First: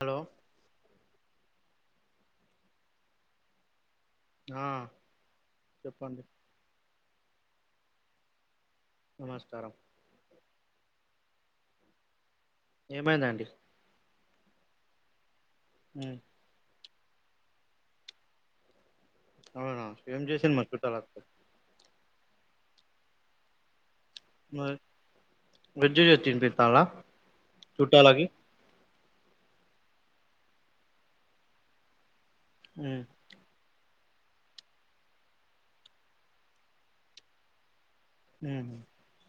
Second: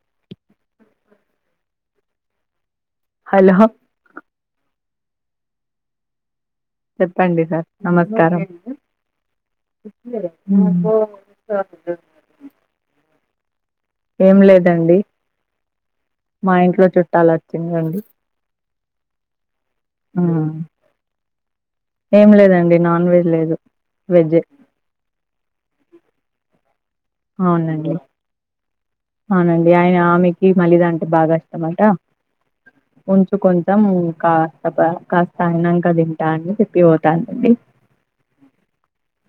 Hello hello ఆ చెప్పండి చెప్పండి సార్ నమస్కారం నమస్కారం హ్మ్ [unintelligible] ఏమైందండి ఏం లేదండి ఉమ్, మా ఇంట్లో చుట్టాలు వచ్చిండ్రండి అవునా ఏం చేసింరు మరి చుట్టాలోతే ఏం లేదండి నాన్ వెజ్ లేదు వెజ్జే వెజ్జ్ జేస్తిన్ పెత్తాలా అవునండి అవునండీ ఆయన ఆమెకీ మల్లిదాంటె బాగా ఇష్టమట ఉమ్, ఉంచు కొంచం కాస్తపా కాస్త అన్నాంక తింటా అని చెప్పిపోతంటిమి ఉహ్మ్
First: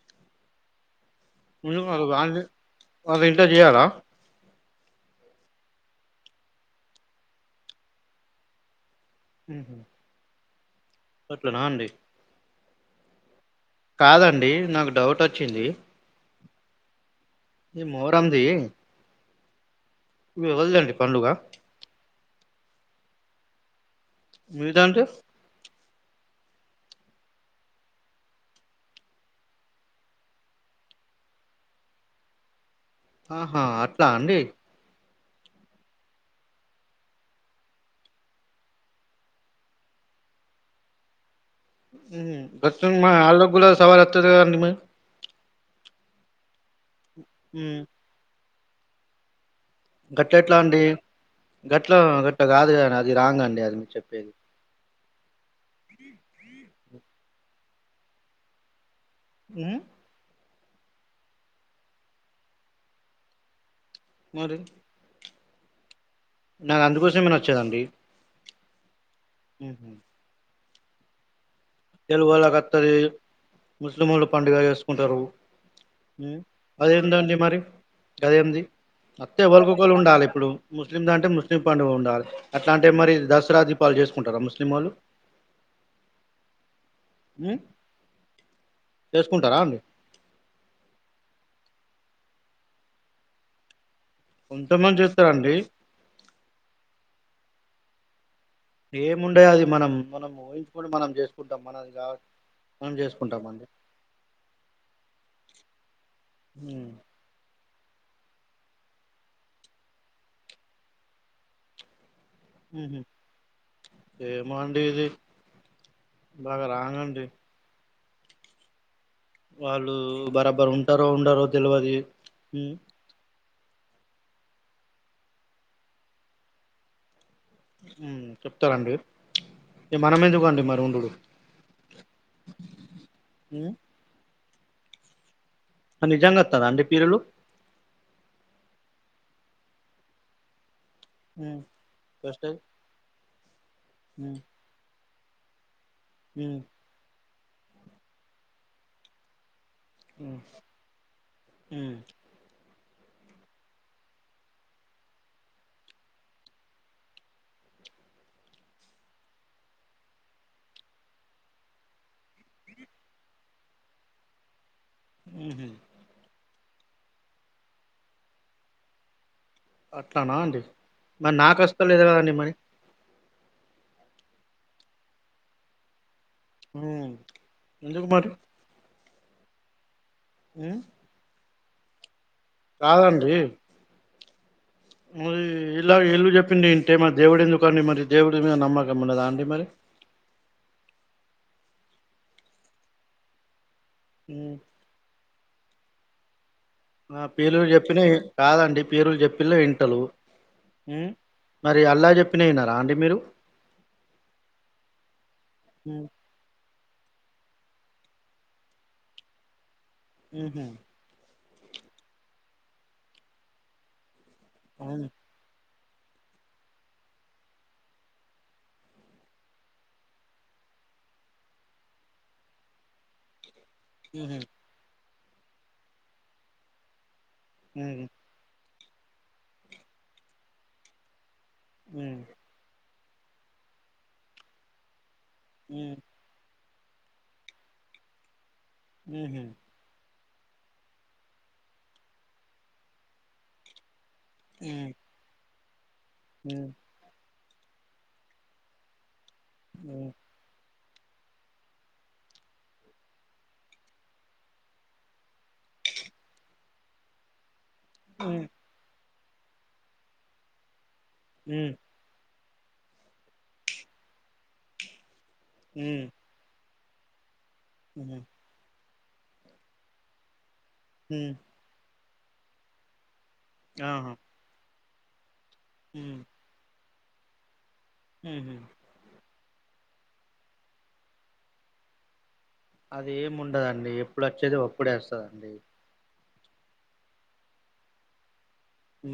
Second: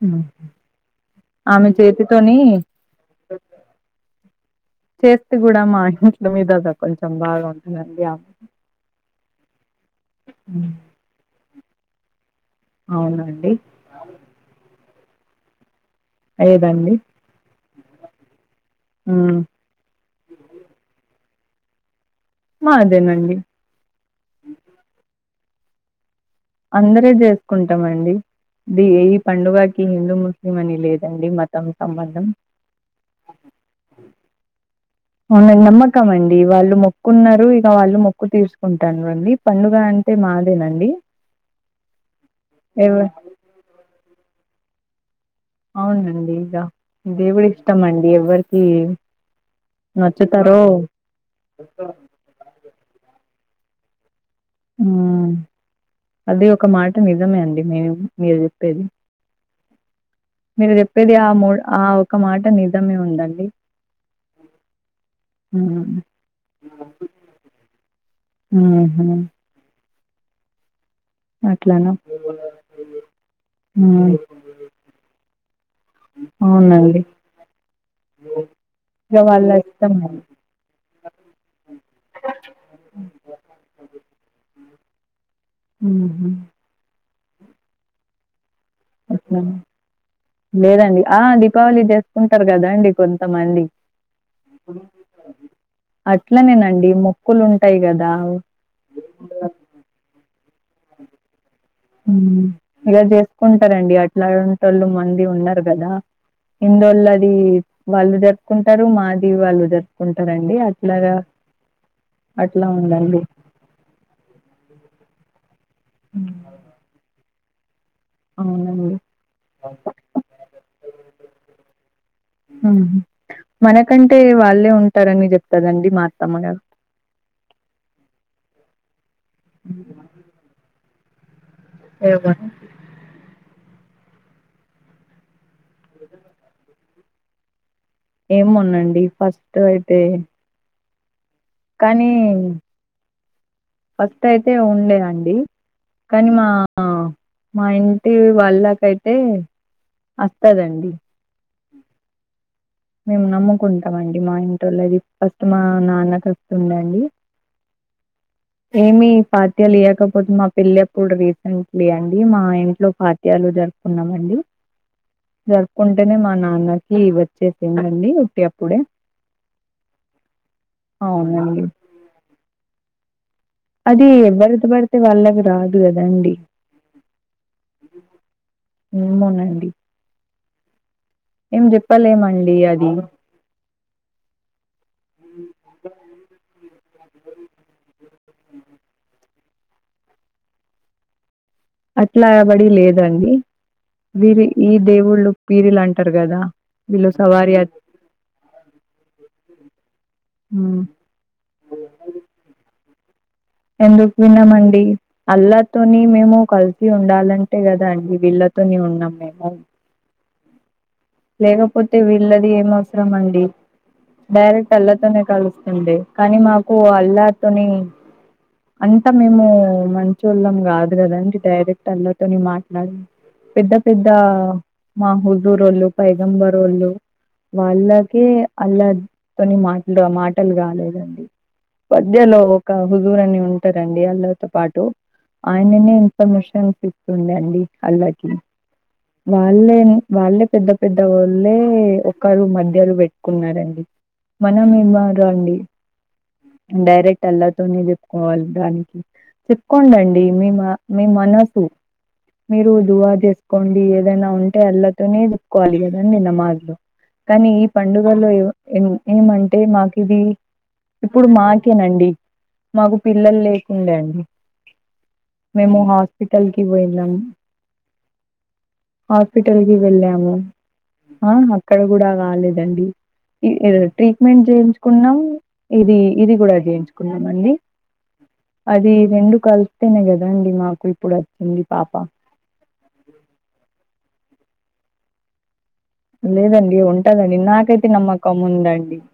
హ్మ్ మీరు కదు వాల్ని వాళ్ళింట్లో చేయరా చేస్తే గూడా మా [unintelligible] మీద కొంచెం బాగా ఉంటుందండి ఆ ఉహ్మ్మ్ హ్మ్ అట్లనా అండి అవునండి కాదండీ నాకు డౌటోచ్చింది ఏదండి ఈ మోర్హందీ ఊ ఎవల్దండి పండుగ మాదెనండి మీదాంటె అందరు జేస్కుంటమండి ఇది ఏ ఈ పండుగాకి హిందూ ముస్లిం అని లేదండి మతం సమందం ఆహా అట్లా అండి అవునడి నమ్మకం అండీ వాళ్ళు మొక్కున్నారూ ఇక వాల్లు మొక్కు తీర్చుకుంటాడ్రు అండీ పండుగ అన్ ంటే మాదేనండి మ్ ఎవ [unintelligible] ఆల్లగ్గులా సవాలొత్తది కదండి మయి. అవునండి ఇజ ఉమ్, దేవుడిష్టమండీ ఎవ్వరికీ గట్లఎట్లా అండీ గట్లా గట్టగాదు కాని అది రాంగ్ అండి అది మీరు చెప్పేది మ్ అది ఒక మాట నిజమే అండి మేం మీరు చెప్పేది నా మీరు చెప్పేది ఆ మూడ్ ఆ ఒక మాట నిజమేవుందండి మరి హా నాకు అందుకోసమెనచ్చేదండి ఆ హ హ అట్లానా. తెలుగోలా కత్తదీ హ్మ్. ముస్లిమోలు పండుగ చేస్కుంటరూ మ్ అవునండి. అదేందండి మరి గాదెన్ది ఇగ అంత్తే వాళ్ళ ఓలకొకలు ఇష్టమండి. ఉండాలెప్పుడూ ముస్లిందా అంటె ముస్లిం పండుగ ఉండాలి అట్లాంటే మరి దసరా దీపాలి చేస్కుంటారా ముస్లింమాల్లు ఊహ్ మ్మ్ లేదండి ఆ దీపావలి చేస్ ఉంటరు కదండి కొంతమంది కొంతమంది చేస్తాండి అట్లనేనండీ మొక్కులుంటయి గదావ్ ఏముండయా అది మనం మనం ఊహించుకొని మనం చేసుకుంటాం మనది కా మ్ మనం ఇలా చేసుకుంటామండి చేస్కుంటరండి అట్లాంటోల్లు మంది ఉన్నారు గదా హిందోల్లదీ వాళ్ళు జరుపుకుంటారు మాదివి వాళ్ళు జరుపుకుంటారంండి అట్లాగా అట్లా ఉందండి. ఏమో అండి హ్మ్. బాగా రాంగండి అవునండి వాళ్ళు బరాబరు ఉంటారో ఉండారో తెల్వది హుహు. మనకంటే వాళ్ళే ఉంటారని చెప్తదండి మా అత్తమ్మగారు చెప్తారండి ఇ మనం ఎందుకు అండి మరి ఉండుడు ఎమోండి ఆ అ నిజంగాత్తద అంటే పిరలు ఏమోనండి ఫస్ట్ అయితే కానీ ఫస్ట్ ఫస్ట్ ఉమ్ అయితే ఉండేదండి కానీ మా ఉమ్ మా ఇంటి వాళ్ళకైతే వస్తదండి అ మేము నమ్ముకుంటామ అండి మా ఇంట్లొలు అది ఫస్ట్ మా నాన్న కస్తు ఉండండి ఏమి పాత్యాలు ఇయ్వకపోతే మా పెళ్లి అప్పుడు రీసెంట్లీ అండి మా ఇంట్లో పాత్యాలు జరుపుకున్నామండి ఉహు జరుపుకుంటేనే మా నాన్నకి వచ్చేసిందండి ఉట్టి అప్పుడే అట్లానా అండి మరి నాకు అవునండి అస్తలేదు కదండి మరి అది ఎవరికి పడితే వాళ్లకి రాదు కదండీ ఎందుకు మరి ఏమోనండి అ ఏం చెప్పాల ఏమండి కాదండీ మరి ఇలా ఎల్లు చెప్పిండడి ఇంటేమరి దేవుడు ఎందుకు అండి మరి దేవుడి మీద నమ్మకం ఉన్నదా అండి మరి అట్లా అబడి లేదండి వీరి ఉమ్ ఈ దేవుళ్ళు వీరి లాంటే అంటారు కదా వీళ్ళు ఆ సవారి పీలులు చెప్పిన కాదండి పీరులు చెప్పిలే ఇంటలు హ్మ్ మరి అల్లా చెప్పినయి విన్నారండి ఎందుకు విన్నామండి అల్లాతోని ఉమ్ మేము కలు సి ఉండాలంటే కదా అండి వీళ్ళతోనే ఉన్నాం మేము ఊహ్మ్ లేకపోతే వీళ్ళది ఏం అవసరం అండి డైరెక్ట్ అవును అల్లతోనే కలుస్త ండి కానీ మాకు అల్లాతోని అంతా మేము మంచోళ్ళం కాదు కదండి డైరెక్ట్ అల్లతోని మాట్లాడ ఎబ పెద్ద ఉహు మా హుదుర్ వాళ్ళు పైగంబర్ వాళ్ళు హ్మ్ వాళ్ళక అల్ల తోని మాటలు మాటలు కాలేదండి హ్మ్ మద్యలో ఒక జూరువాణి ఉంటారండి వాళ్ళతో పాటు ఆయననే హ్మ్ ఇన్ఫర్మేషన్ స్తుంది అండి అల్లాకి ఉహూ వాళ్ళే వాళ్ళే పెద్ద పెద్దవాళ్ళే ఒకరు మధ్యలో పెట్టుకున్నడి మనం హ్మ్ ఇమార అండి హ్మ్ డైరెక్ట్ అల్లాతోనే చెప్పుకోవాలి దానికి హ్మ్ చెప్పుకోడండి మే మా మీ మనసు మీరు దువా చేసుకోండి ఏదైనా ఉంటే అల్లతోనే కోవాలి కదాం నిన్న మాార్లో కానీ ఈ పండుగలో హ్మ్ ఏమంటే మాకు ఇది ఇప్పుడు హ్మ్ మాకేనండి మాకు పిల్లలు లేకుండే అండి మేము హాస్పిటల్ ఇ్వాయిల హ హాస్పిటల్కి వెళ్ళాము ఆ హ్మ్ అక్కడ కూడా కాలేదండి ఆహా ట్రీట్మెంట్ చేయించుకున్నా ఇది హ్మ్ ఇది కూడా చేయించుకున్నాం అండి ఉహూ అది రెండు కలిస్తేనే కదాండి మాకు ఇప్పుడు వచ్చింది పాప అది ఏముండదండి ఎప్పుడు వచ్చేది ఒప్పుడేస్తదండి లేదండి ఉంటదండి ఇన్కైతే నమ్మక్కం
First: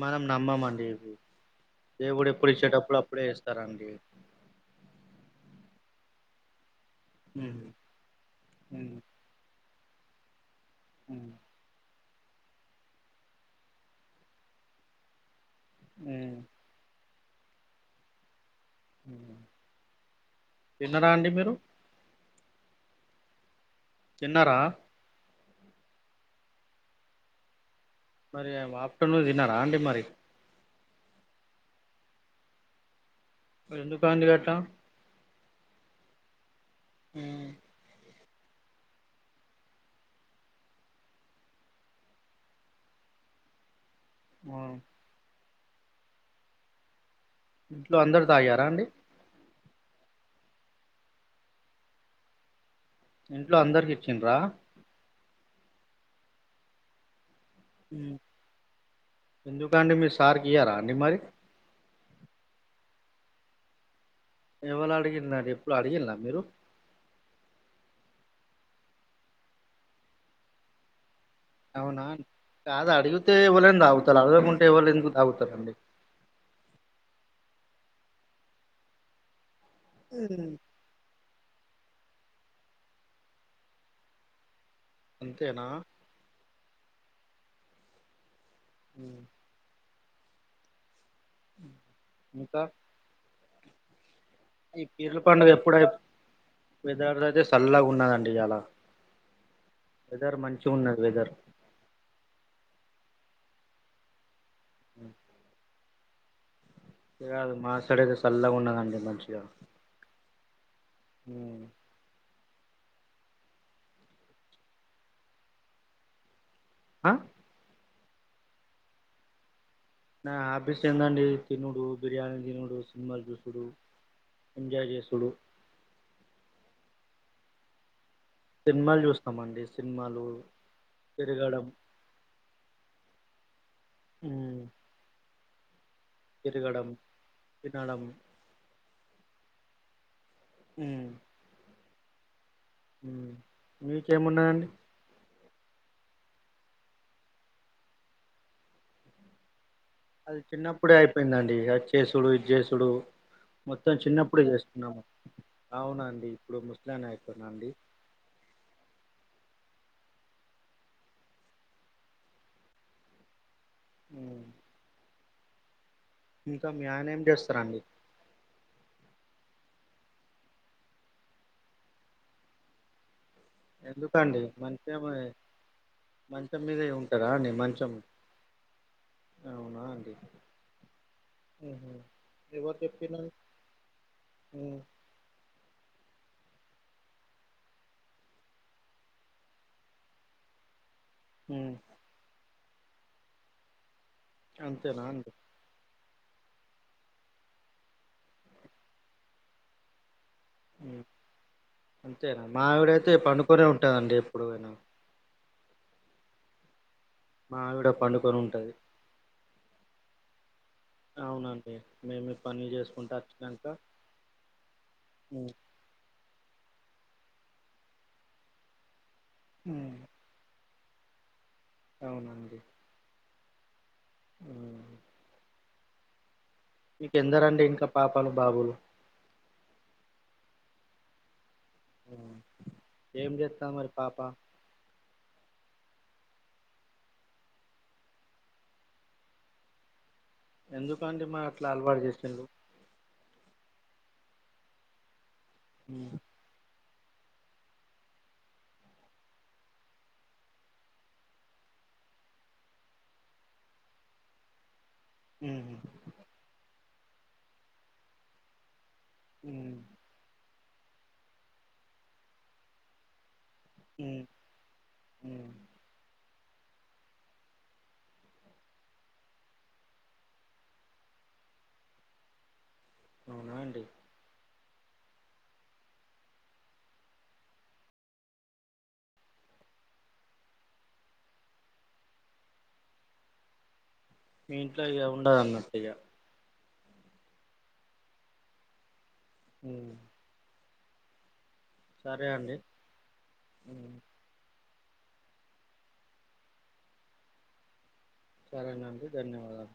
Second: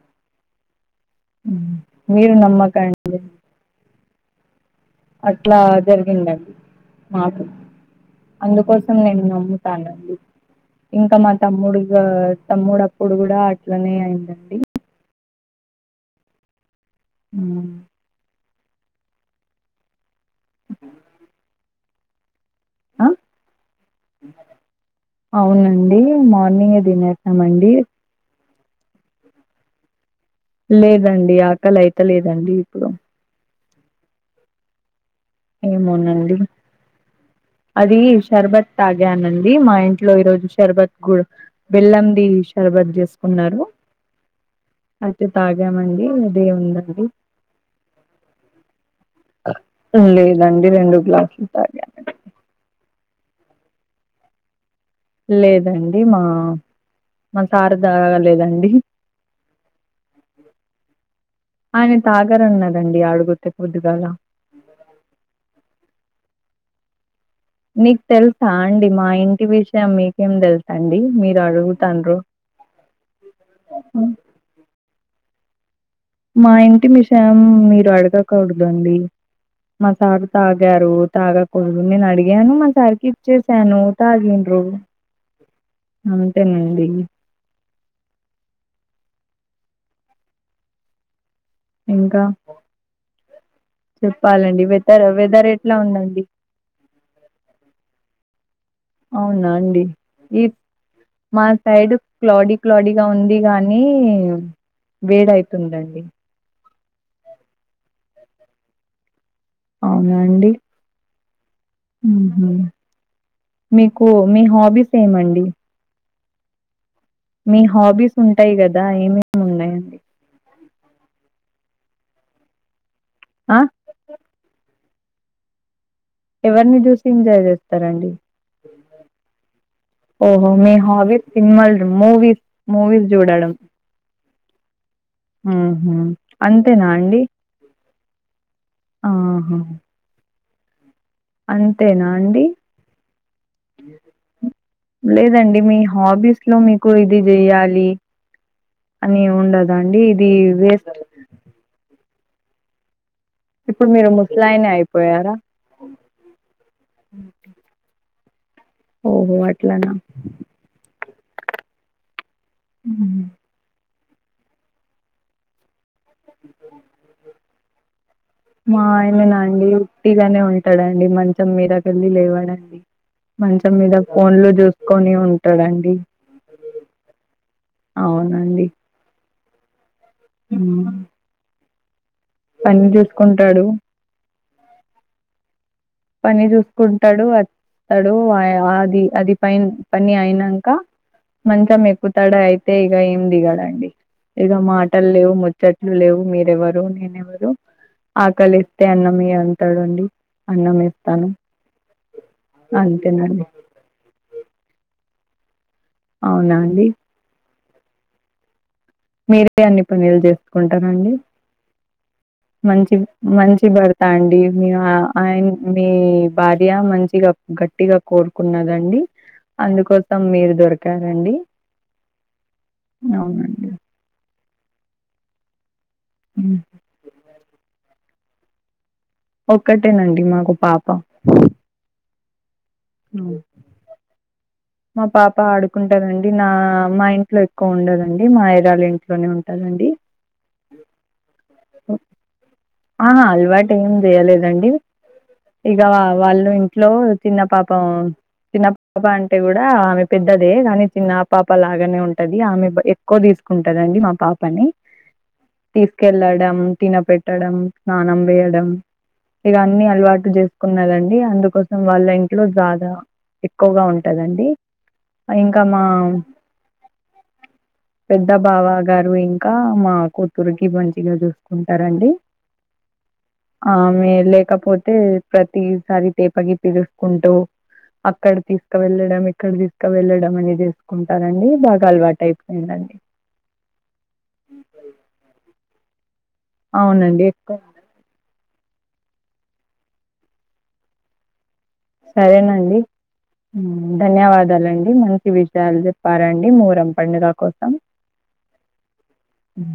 మనం నమ్మమండి ఇది హ్మ్. దేవుడు మీరు ఎప్పుడు ఇచ్చేటప్పుడు నమ్మకండి అప్పుడే ఇస్తారంండి అట్లా జరిగిందండి మాకు హ్మ్ అందుకోసం హ్మ్ నేను నమ్ము తనండి ఇంకా హ్మ్ మా తమ్ముడు తమ్ముడప్పుడు కూడా అట్లనే అయిందండి అ అ హ్మ్ తిన్నారా అండి మీరు ఆ తిన్నారా అవునండి మార్నింగే తినేసమండి మరి ఆఫ్టేర్నూన్ తిన్నారా ఆండి మరి లేదండి ఆకలి అయితలేదండి ఇప్పుడు మరిఎందుకండీ గటా ఏమోనండి హ్మ్ అది షర్బత్ తాగానండి మా ఇంట్లో ఈ రోజు షరబత్ బెల్లం ది షార్భత్ చేసుకు ఉన్నారు ఆ తాగామండి ఉదయం నుండి ఇంట్లో అందరు తాగారా అండి లేదండి రెండు గ్లాసులు తాగానండి ఇంట్లో అందరికి ఇచ్చండ్రా లేదండి మా మా సార్ తాగలేదండి ఎందుకండి మీ సార్ కియారా అండి మరి తాగరన్నరండి ఆడుగుతె పొద్దుగాల ఎవల్ అడిగిన్నర్ ఎప్పుడు అడిగిన్ల మీరు మీక్ తెల్సా అండి మా ఇంటి విషయం మీకేం తెల్సండి. మీర్ అవునా కాదు అడుగుతే ఎవలన్న హ్మ్. తాగుతల్ అడగకుంటే ఎవల్ ఎందుకు తాగుతరండి. మా ఇంటి మిషయం మీరు అడగకూడదు అండి. మా సార్ హ్మ్. తాగారు తాగకుడ నేను అడిగాను మా సార్కి ఇచ్చేసాను తాగిండ్రు. అంతేనా అండి హ్మ్. ఇంకా చెప్ ఈ పీర్ల పండుగ ఎప్పుడై వెదర్ అయితే సల్లగున్నదండి ఇయాల అవునా అండి వెదర్ ఈ మంచిగా ఉన్నది వెదర్ మా సైడ్ క్లాడీ క్లాడీగా ఉం ది గానీ వేడైతుందండి. ఏ గాదు మా సైడ్ అయితే సల్లగున్నదండి మంచిగ అవునా అండి మ్ హ్ మీకు మీ హాబీస్ ఏమండి? ఆ మీ హాబీస్ ఉంటాయి కదా ఏమేమేం ఉన్నయన్ నా హాబీస్ ఏందండి తినుడు, బిర్యానీ తినుడు సినిమాల్ ఆ చూసుడు, ఎంజాయ్ చేస్ సుడు ఎవర్ని చూసి ఎంజాయ్ చేస్తరండి? సినిమాలు చూస్తామండి సినిమాలు ఓహో మీ హాబీస్ తిరగడం సిన్మా మూవీస్ ముూవీస్ చూడడం. మ్ మ్ హ్ అంతెన అండి. తినడం ఆహా ఉమ్ అంతేనా అండి. మీకేమున్నయండి లేదండి మీ హాబీస్లో మీకు ఇది జేయాలి అని ఉండ అది చిన్నప్పుడే అయిపోయిందండి అచ్చేసుడు ఇద్ చేసుడు ఇప్పుడు మొత్తం మీరు చిన్నప్పుడే ముస్లాయేనే చేసుకున్నాము అయిపోయారా అవునండి ఇప్పుడు ముస్లనే అయిపోయిన అండి. ఓహో అట్లనా హ్ అ ఇంకా మీ ఆయన ఏం చేస్తరండి? మా ఆయననా అండి ఉట్టిగనే ఉంటడండి మంచం మీదకెళ్ళి లేవడండి. మంచం మీద ఎందుకండి ఫోన్లు మంచం చూస్కొని ఉంటడండి. మంచం మీదే ఉంటారా అండి మంచం అవునా అండి. మ్ ఆహా పన్ జూస్కుంటాడు. ఉమ్ పని చూసుకుంటడు అస్ స్తడు ఆ య అది అది ప పని అయినంక హ్మ్ మంచం ఎక్కుతడయితే ఇగ ఏం దిగడండి ఇక అంతేనా మాటలు అండి లేవు ముచ్చట్లే లేవు మీరెవరో నేనెవరో ఆకలేస్తే అన్నం ఇయ్యి అంటడండి అన్నం ఉమ్ ఇస్తాను అంతేన మావిడయితే అంతేనండి పండుకునే ఉంటందండి ఎప్పుడుఅయిన అవున అండి మావిడ పండుకొని ఉంటది మీరే అన్ని పనులు చేసుకుంటనండి మేమి పను మంచిది మంచి భర్త అండి మీ ఆయన హ్మ్ మీ భార్య మంచి గట్టిగ కోరుకున్నదండి హ్మ్ అందుకోసం మీరు దొరికారండి అవునండి అవునండి ఊమ్ ఉమ్ మీకెందరండి ఇంక పాపలు బాబులు ఒక్కటే నండి మాకు పాప ఉమ్ ఏం హ్మ్. చెత్తాంది మరి పాప మా పాప ఆడుకుంటదండి నా మా ఇంట్లో ఎక్కువ ఉండదండి మా అయ్యగారు ఇంట్లోనే ఉంటదండి ఎందుకు అండి మరి అట్ల అలవాటు చేస్తుండ్లు ఆహా అలవాటు ఏం చేయలేదండి ఇగ హ్మ్ వాళ్ళు లో చిన్న పాప చిన్న పాప అంటె కూడ ఆమె పెద్దదే కానీ చిన్న పాప లాగనే ఉంటది ఆమె ఎక్కువ తీస్ కుంటదండి మా పాపని ఉహ్మ్ తిన పెట్టడం స్నానం చేయడం హ్మ్ ఇవన్ని అలవాటు చేస్ కున్నరండి అందుకోసం వాళ్ళ ఇంట్లో బాగ ఎక్కువగ హ్మ్ ఉంటదండి హ్మ్ ఇంకా మా పెద్ద బావ గారు ఇంక మా కూతురుకి మంచిగ చూస్ కుంటరండి అవునా అండి ఆమె లేకపోతే అయితే ప్రతిసారి తీపకి పిలుస్తుంటే అక్కడ తీసుకు వెళ్ళడం ఇక్కడ తీసుక వెళ్ళడం అనేది చేసుకుంటరండి బాగ అలవాటు అయిపోయిందండి ఉమ్ మీ ఇంట్లో ఇగ ఉండదు అన్నట్టు ఇగ అవునండి ఎక్కువ ఉమ్ సరేనండి ఉమ్ హ్మ్. ధన్యవాదాలండి మంచి విజయాలు చెప్పారండి మొహర్రం పండుగ కోసం సరేనండి ధన్యవాదాలు